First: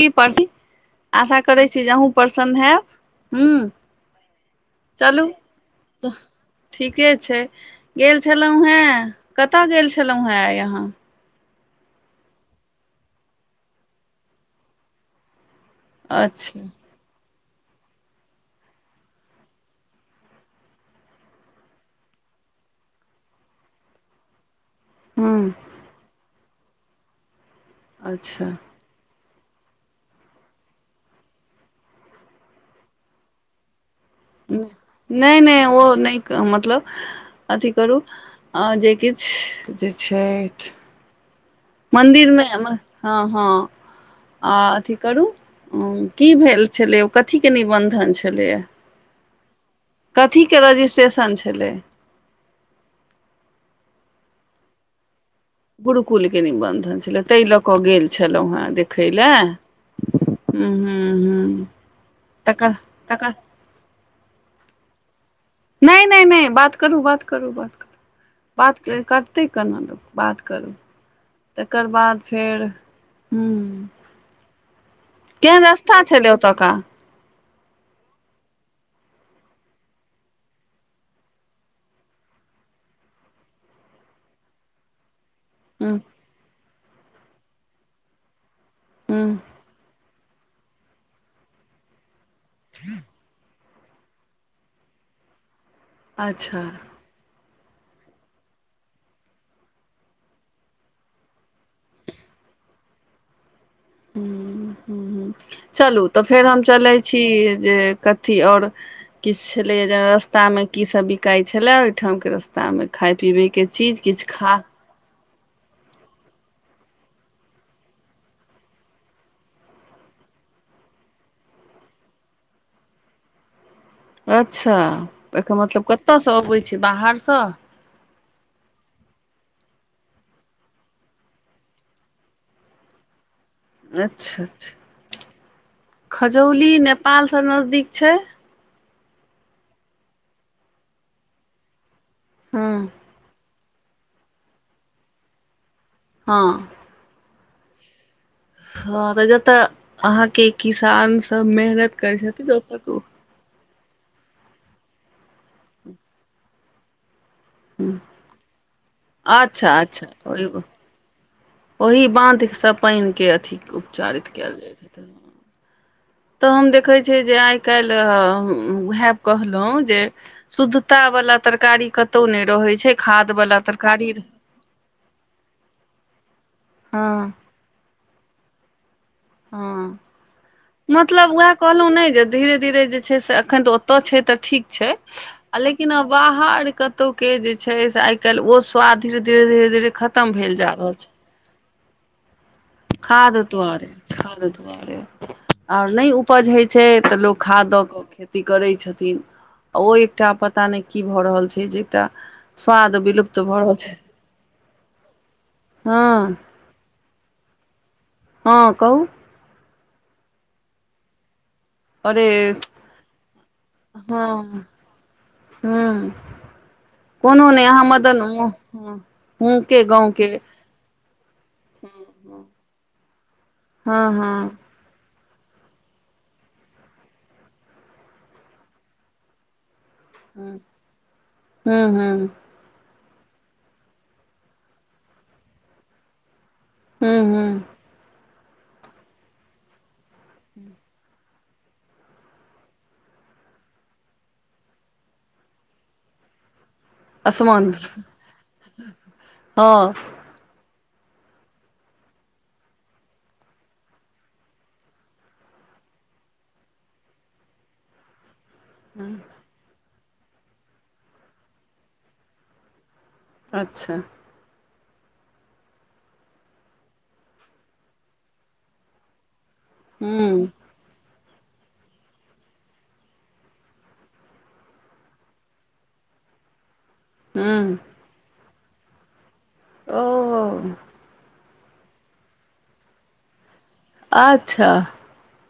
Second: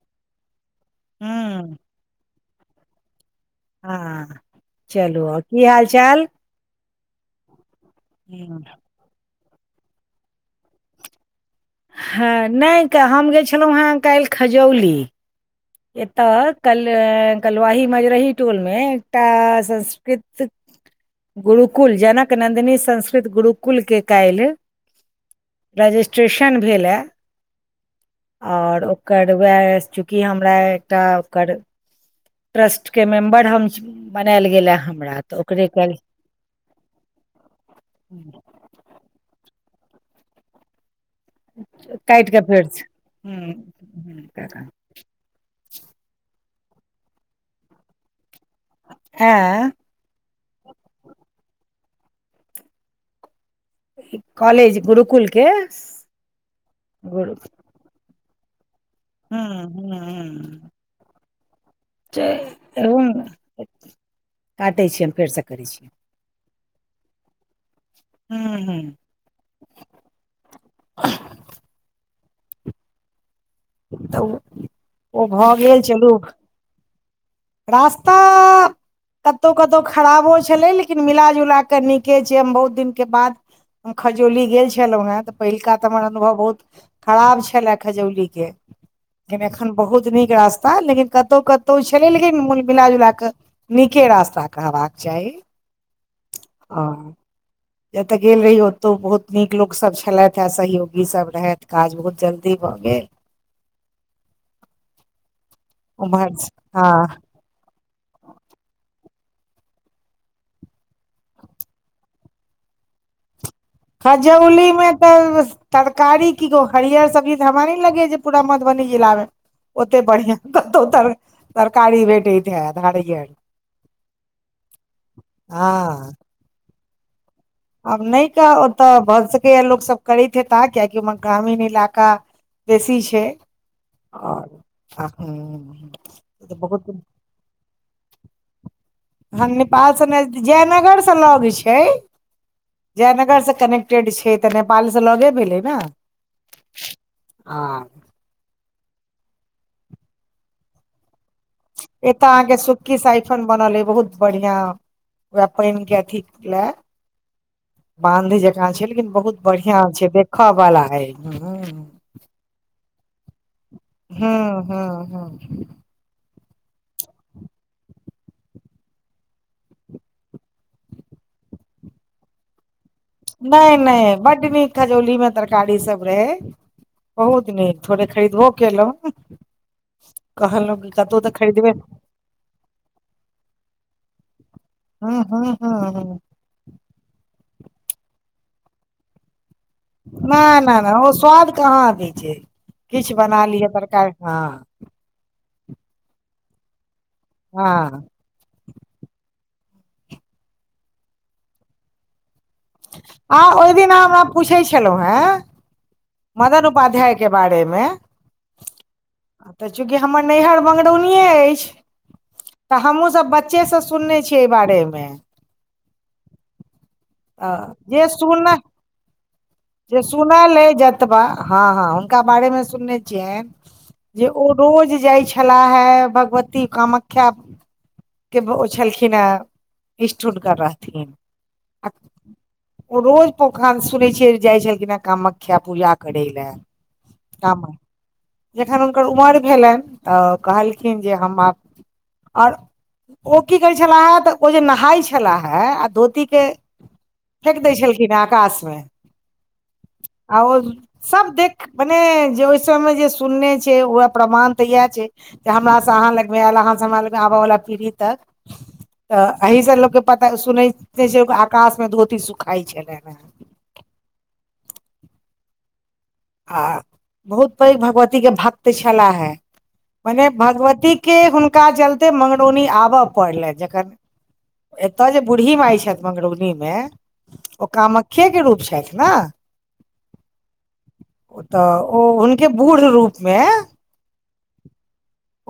इ [unintelligible] आशा करै हूँ छी जे अहू प्रसन हैब हु। ह चलु और की हाल चाल। ठीके छैय। गेल हूँ छलहुँ हें कत‌अ गेल छलहुँ हेँ आइ अहाँ। हां न‌इ हम गेल छलहुँ हेँ कायल खजौली। एत‌अ अच्छा कल कलुवाही मजरही टोलमे एकटा संस्कृत गुरुकुल जनक नन्दिनी संस्कृत गुरुकुलके कायल हँ। रजिस्ट्रेशन अच्छा भेलाह और ओकर वएह चुकी हम [unintelligible] ओकर ट्रस्ट के मेम्बर हम छी बनायल गेल ए हमरा न‌इ तऽ न‌इ ओकरे ओ काल्हि न‌इ मतलब अथी करू। हा जे किछ जे छैथ। काटि कऽ मन्दिरमे फेर हँ- हँ हूँ आ अथी करू। की भेल छलै ओ कथीके निबन्धन छलैया एँ। कथीके रजिस्ट्रेशन छलैय। कॉलेज गुरुकुल के। गुरुकुल के निबन्धन छलै गुरु तैय लऽ कऽ गेल छलहुँ हेँ देख खयले हूं हूं ऊहु ऊहु। [inaudible] काटै छी हम फेर स करै छी न‌इ- न‌इ- न‌इ बात करू, बात करू, बात करु हूं बात हूं कर तें कहलहुँने बात करू, तकर बाद फेर हुं तऽ ओ, ओ भऽ गेल रस्ता चलु। छलै ओतुका रास्ता कतौ कतौ खराबो छलै लेकिन मिलाजुला कऽ नीके छैय हम बहुत दिनके बाद हम खजौली गेल छलहुँ हेँ तऽ पहिलका तऽ हूँ हमर अनुभव बहुत खराब छला खजौलीे के हूँ लेकिन एखन बहुत नीक रास्ता लेकिन कतौ- कतौ छलै लेकिन मुल मिलाजुला कऽ नीके रास्ता कहबाक चाही। अच्छा। जत‌अ गेल रही ओतौ बहुत नीक लोकसब छलैथ आ सहयोगी सब रहैथ काज बहुत जल्दी भऽ गेल। ह-ह-ह चलू तऽ उम्हर फेर हम चलै हँ छी जे कत थी और किछ छलैय जेना रस्तामे की सब बिकाय छलै ओहिठामके रस्तामे खाय पीबेके। खजौली मे तऽ तरकारी की गोह हरियर सब्जी त हमरा न‌इ लगैय छै पूरा मधुबनी जिलामे ओते बढ़िआ कतहु तर तरकारी भेटैत हैत हरियर। अच्छा ओय के मतलब हँ कतऽ स अबैय छै बाहर स आब न‌इ कहब ओतऽ भऽ सकैए लोकसब करैत हेता कियाकि ओमहर ग्रामीण इलाका बेसी छै। अच्छा आओर अच्छा तऽ खजौली नेपाल स नजदीक छैय। ह नेपाल स नज जयनगर स लौग छै। हँ जयनगर स कनेक्टेड छै तऽ नेपालस लगै भेलै न हँ आब ह जतऽ अहाँ के किसान सब मेहनत करै एत अहाँ छथिन के सुक्की ओतऽ साइफन बनल ऐ बहुत बढ़िया वाह पाइन के अथी ले हूँ आँधी जेका छै लेकिन बहुत बढ़िया छै देखऽ बला ऐ हुं-हुं ई बाँधस पाइन के अथी उपचारित कायल जाइत हूं हेत हूं तऽ हम देखै छियै जे आइ कायल हैं ऊहे कहलहुँ जे शुद्धता वला तरकारी कतौ न‌इ रहे छै। खाद वाला नै नै तरकारी बड नीक खजौली मे तरकारी सब रहे हँ बहुत नीक थोड़े खरीदबो केलहुॅं हँ मतलब वैह खरीदबे कहलहुँ नहि जे धीरे-धीरे जे छै से एखन तऽ ओतय छै तऽ ठीक छै हूं हूं आ हूं लेकिन आ हूं बाहर कतौ के जे छै से आइ कैल ओ स्वाद धीरे-धीरे-धीरे नहि नहि नहि ओ स्वाद कहाँ दै छै किछ खाद बना लियअ दुआरे तड़कार खाद दुआरे आर नैय उपज होइ छै तऽ लोक खाद दऽ हँ कऽ खेत करै छथिन आ ओ एकटा पता नहि की भऽ रहल छै जे एकटा स्वाद विलुप्त आ भऽ रहल ओहि दिन छै अहा हमरा पूछै छलहुँ है। हँ [unintelligible] उपाध्याय के बारेमे हँ कहुँ तऽ चूँकि हमर नैहर मंगरौनीये अछि। अरे तऽ हमहूँसब बच्चेसँ सुनने हँ छियै एहि बारेमे हँ अ कोनो नहि अहाँ मदन जेसुन हँ हूँ के जे गाँवके सुनल एय ज जतबा ह-ह हुनका बारेन में सुनने छियेन हँ जे ओ हँ रोज जाय छलाह हे भगवती कामाख्या के ओ छलखिन हे इस्ठुट कर हूँ रहथिन अप हूँ ओ रोज पोखान सुनै छियै जाइ छलखिन ह कामाख्या पूजा करै लै। हूँ हूँ काम एय जखन हुनकर उमर भेलनि तऽ कहलखिन जे हम आब आर ओ की करै छलाहे तऽ ओ जे नहाय छलाहे आ धोतीके फेेक असमान दैय भी छलखिन हे आकाश मे हँ आ ओ सब देख मने जे ओहि समयमे जे सुनने छै ओह प्रमाण तऽ इहे छै। हमरास अहाँ लगमे ऐल अहाँ हमरा लग में आबऽ वला पीढ़ी तऽ तऽ एहि से लोकके पता सुन छै आकाश मे धोती सुखाइ छलैन हे। अच्छा आ बहुत पैघ भगवती के भक्त छलाह हे मने हूँ भगवती के हुनका जलते मंगरौनी आबऽ पड़लनि जखन एत जे बूढ़ी माई छथि मंगरौगनी मे ओ हूँ कामख्ये के रूप छथि ने ओहो ओ तऽ ओ हुनके बूढ़ रूपमे अच्छा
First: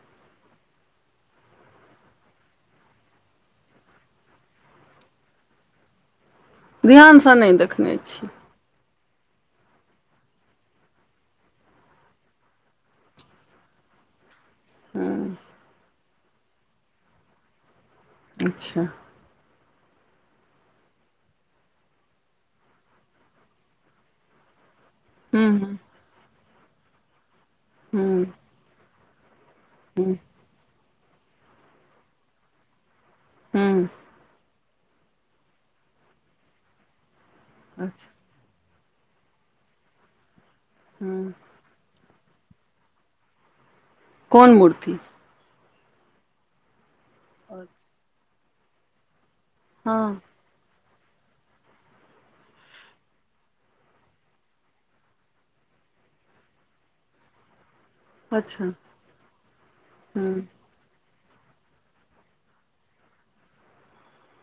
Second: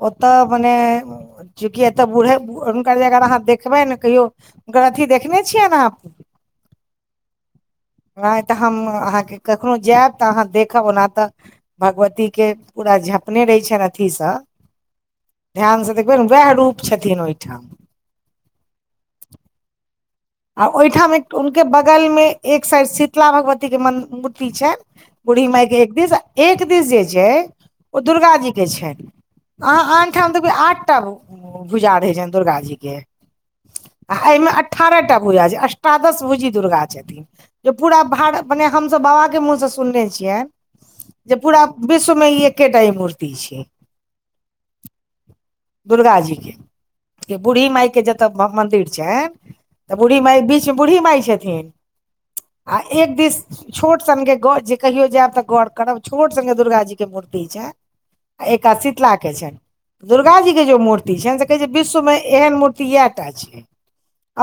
ओतऽ बने चूँकि एतऽ बूढ़े हुनकर जे अगर अहाँ देखबै ने कहियो हुनकर अथी देखने छियै नेह? ध्यानसँ नहि देखने छी नहि तऽ हम अहांके कखनो जायब तऽ अहां देखब ओना तऽ भगवती के पूरा झपने रहै छनि अथी स हूँ [unintelligible] ध्यानसँ देखबै न उएह रूप छथिन ओहिठाम अच्छा आ ओहिठाम एक हुनके बगल मे एक साइड शीतला भगवती के म मूर्ति छैय बूढ़ी हूँ माई हूँ के एक दिस आ एक दिस जे छैय ओ हूँ दुर्गा जी के छैय अहां आन हूँ ठाम देखबै आठटा भूजा रहै छनि दुर्गााजी के हूँ आ एहिमे अठारह टा भूजा छै अष्ठादश भूजी दुर्गा छथिन जे पूरा अच्छा भार अपने हम सभ बाबाके मुँहसँ सुनने छियैन हूँ जे पूरा विश्वमे ई एकेटा ई मूर्ति छैय कोन मूर्ति दुर्गा जीे बूढ़ी माायके जतऽ मन्दिर छैन तऽ बूढ़ी हँ माई बीच मे बूढ़ी माई छथिन आ एक दिस छोट स्गे ग जे कहियो जायब तऽ गौर करब छोट स्गे दुर्गा जी के मूर्ति छैन अच्छा एकात शीतला के छैन दुर्गा हूँ जी के जे मूर्ति। से कहे छैय विश्व में एहन मूर्ति इह टा छैय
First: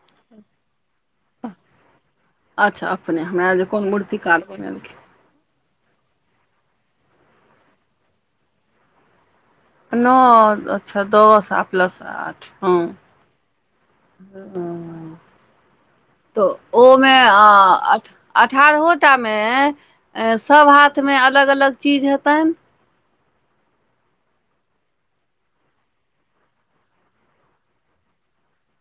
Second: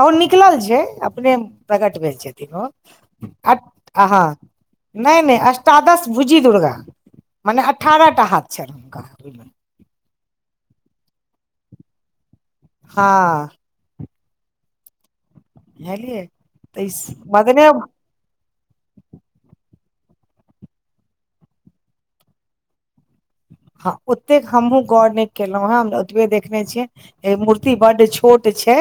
ओ निकलल छैय। प्रेम प्रगट भेल छथिन्ह ओ अच्छा अपने हमरा हट जे कोन आहां मूर्तिकार बनेलखिन नैने अष्ट। अष्टादश भुजी दुर्गा मने अठारहटा हाथ छैन हुनका न अच्छा दस आ प्लस आठ। हँ हां बुझलियै तऽ ओमेआठ।? अठारहोटा मे सब हाथमे अलग अलग चीज हेतनि। हं ओतेक हमहुं गौर नहि केलहुं ह हमह ओतबे देखने छियै। एक मूर्ति बड छोट छै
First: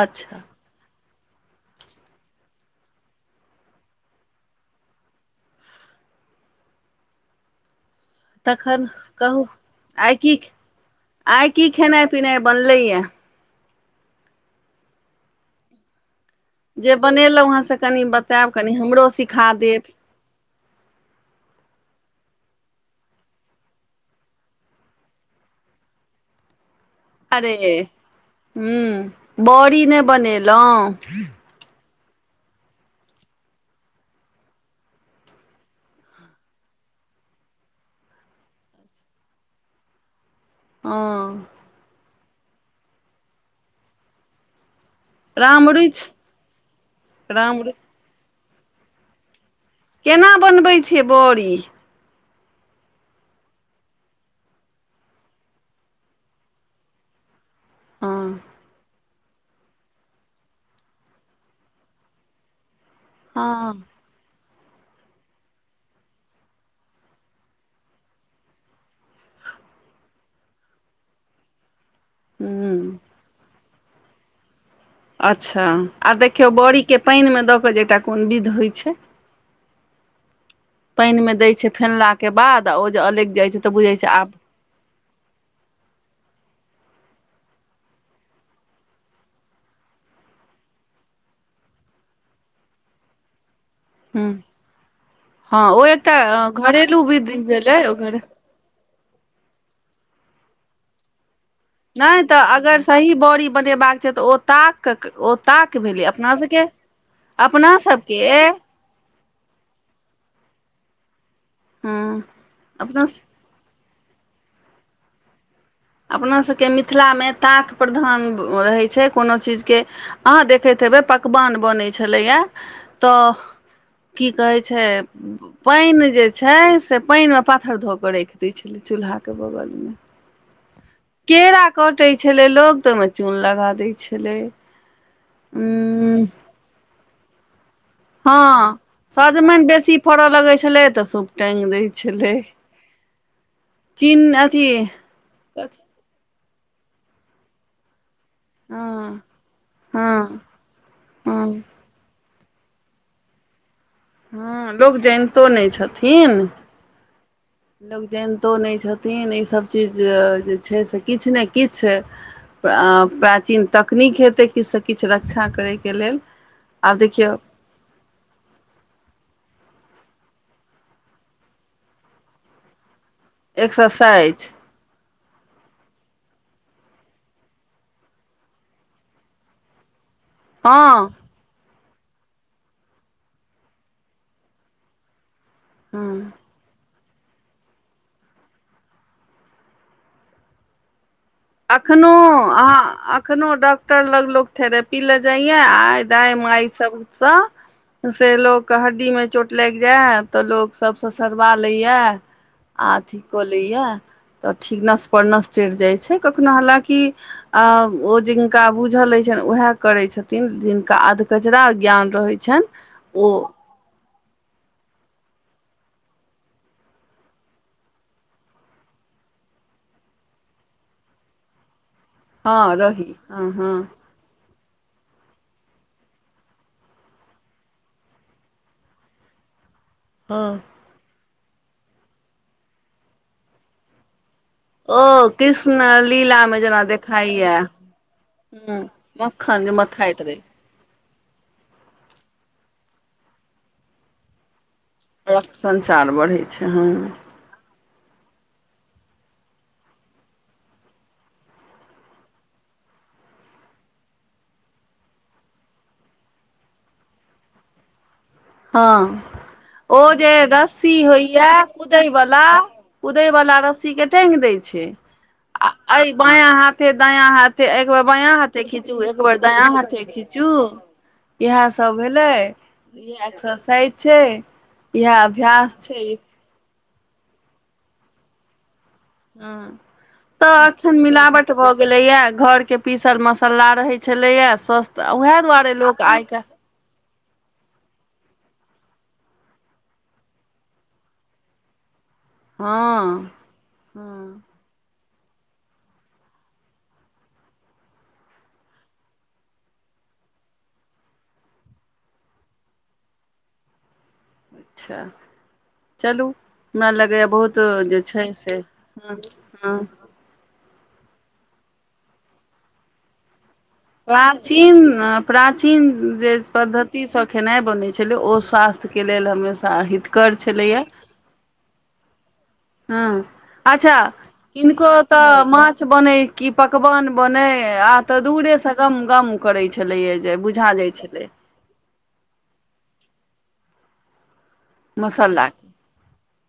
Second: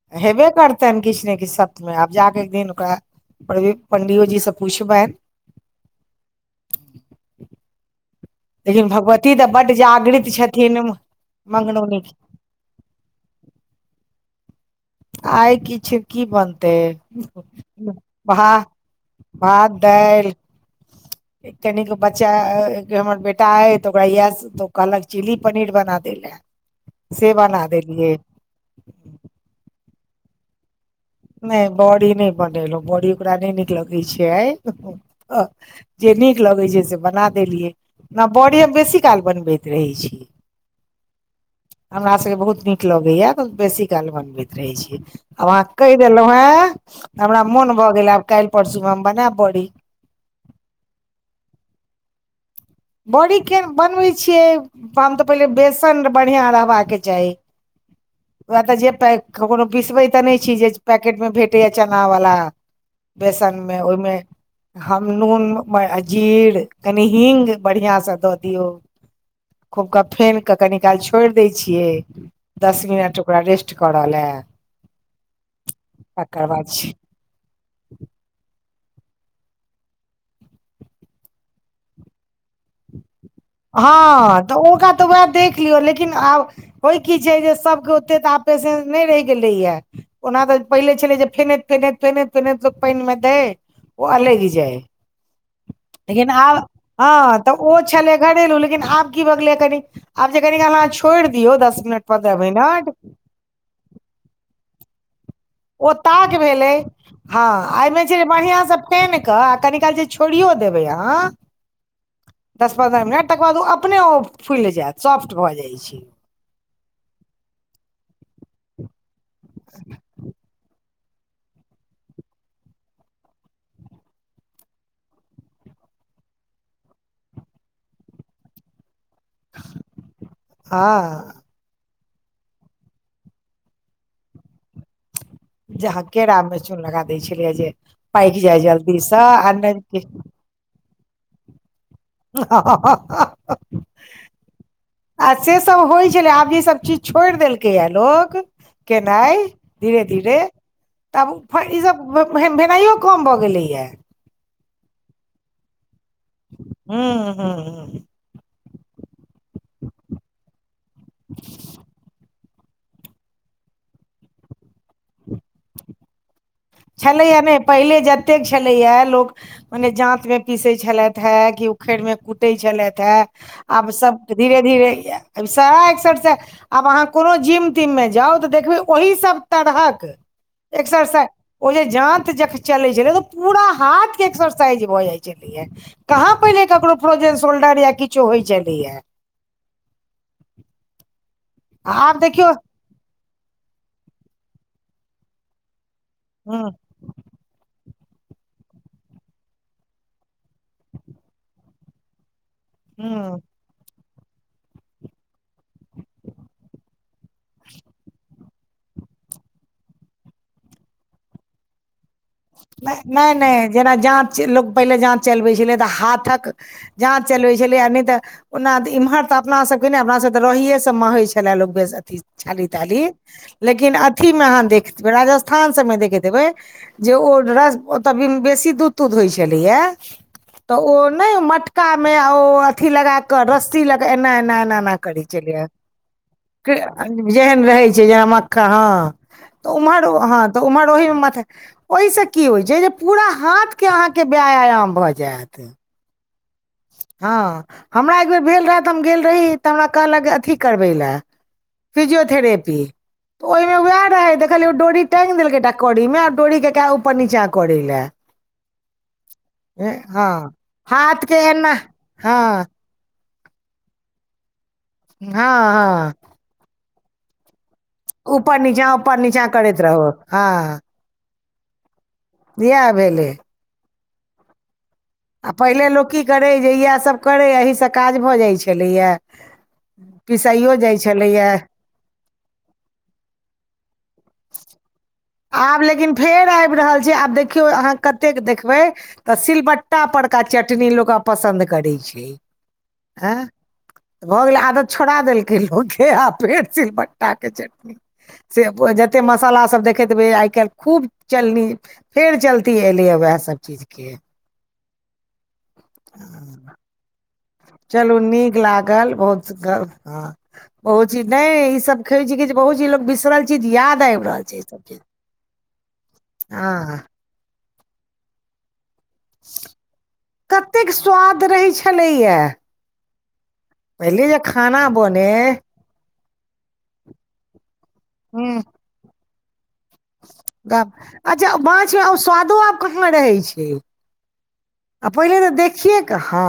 अच्छा हेबे करते। त किछु ने किछु सप्त में आब जाके एक दिन ओकरा पंडियो जी से पूछबनि। तखन लेकिन भगवती कहू तऽ बड्ड आइ जागृत की छथिन आइ की मंगनौनी खेनाइ पिनाइ बनलैये। आइ किछ की बन। तेऽ जे बनेलहुँ हेँ से कनि भा बतायब कनि हमरो सिखा भात देब दालि। कनिगो बच्चा हमर बेटा अइ तऽ ओकरा इएह सब। वो कहलक चिल्ली पनीर बना देलै अरे हूं बड़ी नहि बनेलहुं। नहि बड़ी नहि बनेलहुं बड़ी ओकरा नहि नीक लगै छैय। जे नीक लगैय छैय से बना देलियै ओना बड़ी हम बेसी काल बनबैत रहैत छी। हँ। [unintelligible] [unintelligible] [unintelligible] हमरा सभके बहुत नीक लगैया तऽ बेसी काल बनबैत रहै छीयै। रामरुच। [unintelligible] कहि देलहुं हे हमरा मोन भऽ गेल आब काल्हि परसू मे हम बनैब बड़ी। केना बनबै छियै बड़ी। बड़ी के बनबैत छियै हम तऽ पहिले बेसन बढ़िआँ रहबाक चाही। हँ ओ तऽ जे ककरो पिसबै तऽ नहि छी जे पैकेटमे भेटैया चना वाला‌ हँ बेसनमे ओहिमे हम नून अ जीर कनि हिंग बढ़ियां से दऽ दियौ खूब क फेनके कनी काल छोड़ि दै छियै। दस हूँ मिनट ओकरा रेस्ट करऽ ल। अच्छा आ देखियौ छै बड़ीके पानिमे दऽ कऽ जे एकटा कोन विध होइत छै। पानि मे दय छैय फेनलाके बाद आ ओ जे अलैग जाइ छैय। हँ तऽ ओकरा तऽ उएह देख लियौ लेकिन आब होइ की छैय जे सभके ओते तऽ आब पेशेंस नहि रहि गेलैए। ओना तऽ पहिले छलै जे फेनैत- फेनैत -फेनैत- फेनैत लोक पानिमे देै ओ हूँ अलगि जाय। हँ ओ एक लेकिन आब हँ तऽ ओ छलै घरे घरेलू लेकिन आब की भ गेलैए कनी आब जे कनी काल अहाँ छोइड़ दियौ दस मिनट नहि पन्द्रह तऽ अगर मिनट सही बड़ी बनेबाक छैय तऽ ओ ताक ओ ताक ओ भेलै अपना ताक सबके, भेलै हँ अपना एहिमे छै सबके जे बढ़िआँसँ फेन क आ कनिकाल जे छौरियौ देबै अहा हँ दस पन्दह अपना मिनट तकर बाद ओ अपने ओ फुलि जायत सॉफ्ट भऽ जाइ छैय। अपना सबके मिथिलामे ताक प्रधान रहै छैय। कोनो चीजके अहाँ देखैत हेबै पकवान बनै छलैए तऽ की कहै छैय पानि जे छैय से पानिमे पाथर धऽ कऽ राखि दैत छलै चूल्हाके बगलमे‌। हँ। केरा कटै छलै लोक तऽ ओहिमे चून लगा दै छलै। जे उं केरा मे चून लगा दै छलियै जे। पाकि जाय हँ जल्दीसँ आ सजमनि बेसी नहि फड़ऽ लगैत छलै तऽ सुप टैंग दय छेलै चीन अथी आ से सब कथी होय छेलै आब ईसब चीज छोड़ देलकैए या लोक हँ केनाय धीरे हँ -धीरे तब हँ इ सब भेन-भेनाइयो कम भऽ गेलैया। हँ लोक जनितो नैय छथिन। हूँ- हूँ। लोक जैनतो नैय छथिन इसब चीज जे छैय से किछु ने किछु प्राचीन तकनीक हेतै किछ स किछ रक्षा करै के लेल। आब देखियौ छलैया ने पहिले जतेक छेलैया लोक मने जांत में पीसय छेलाथ हे कि उखड़ में कुटेै छेलैथ हे आब सब एक्सरसाइज धीरे धीरे सारा एक्सरसाइजसँ आब आहाँ कोनो जिम तिम मे जाउ तऽ देखबै ओही सब तरहक हँ एक्सरसाइज ओ जे जांत जखन चलेै छेलै पूरा हाथ के एक्सरसाइज भऽ जाय छै छेलैया हँ कहाँ पहिले ककरो फ्रोजन शोल्डर या किछो होयत छेलै या। अखनो आब देखियौ आहाँ अखनो डॉक्टर लग लोक थेरपी ले जाय या आ दाय -माय हूँ सब स से लोकके हड्डीमे चोट लैग जाय तऽ लोक सब ससरवा लैए या आ अथी हूँ कऽ लै या तऽ ठीक नस -परनस चैढ़ जाय छै कखनो हलाँकि अ ओ जिनका बुझल होय छैन उएह करैत छथिन जिनका अधकचरा ज्ञान रहैत नै- नै जेना जाँत लोक पहिले जाँत चलबै छलै तऽ हाथक जाँत चलबै छलै नै तऽ ओना तऽ इम्हर तऽ अपना सब के ऩै अपना सब तऽ रहिये स महै छलए लोक बेसी अथि। छाली हँ -ताली रही हँ हँ लेकिन अथी मे आहाँ देखबै राजस्थान सब मे देखैत हेबै जे ओ ओतऽ बेसी दूध -तूध होय छेलैये हं। ओ नै मटका मे ओ अथि लगाक रस्सी लग एना एना मे मे करै ओ छलै कृष्ण लीला मे जेना जेहन रहै छै जेना मक्खन हँ मखन तऽ जे उम्हर मथाइत रहै। हँ तऽ उमहर ओहि मथ ओय से की होय छै जे पूरा हाथ के अहाँ के व्यायाम भऽ रक्त संचार बढ़ै छै, हं। हं, मरा एक बेेर भेल रहे त हम गेल रही तऽ हमरा कहलक अथि करबेै ले फिजियोथेरपी तऽ ओय मे वैह रहै त देखलियै डोरी टैंग देलकै एकटा कड़ी मे आ डोरी के कहे ऊपर नीचा करै ले हं, ओ हँ जे रस्सी हाथ के होइये एना कुदय हँ वला कुदै वला रस्सीे के टैंग दै छै हं आ हं। एहि बायाँ हाथे दायाँ हाथ एक बेेर बायाँ ऊपर हाथे नीचा खिंचू ऊपर एक बेेर नीचा दाया करैत हाथे रहू खीचू हँ इएह सब भेलै इएह एक्सरसाइज छै। इएह आ अभ्यास पहिले छै लोक की करै जे इएह सब करै इएह सब से काज भऽ जाय छलैये। हुं तऽ अखन छलैए मिलावट भऽ गेल गेलैये घर के पीसल मसल्ला रहेै छलैये स्वस्थ उएह दुआरे लोक आइ काल्हि आयब रहल छै आब देखियौ अहाँ कतेक देखबै तऽ सिलबट्टा परका चटनी लोक आब पसंन्द करै छै। हँ आंय हँ भऽ गेलै आदत। छोड़ा देलकै लेक के आ फेर सिलबट्टा के चटनी। से जतेय मसाला सब देख देखैत हेबै आय कैल्ह खूब चलनी फेर चलती एलेै या वैह सब चीज के अच्छा चलू हमरा लगैये बहुत जे चलू छै नीक से लागल हँ बहुत हँ सुन्दर हँ बहुत चीज नै ई सब खै छी बहुत चीज लोक बिसरल चीज याद आबि रहल छै ई प्राचीन सब चीज न प्राचीन जे हँ पद्धति सं खेनाइ बनै छलै ओ स्वास्थ्य स्थ्य के लेल हमेशा हितकर छलैए कतेक स्वाद रहै छलैये। हुं अच्छा। किनको खाना ओतऽ बने मांछ बनै कि पकवान बनै आब त हूँ दूरेसँ गम गम करै छलैए जे बुझा जाइ छलै। जा मांछमे ओ स्वादो आब कहां रहै छै। आ पहिले त मसालाके देखिये के हँ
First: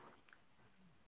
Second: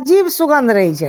अजीब सुगन्ध रहै छलै।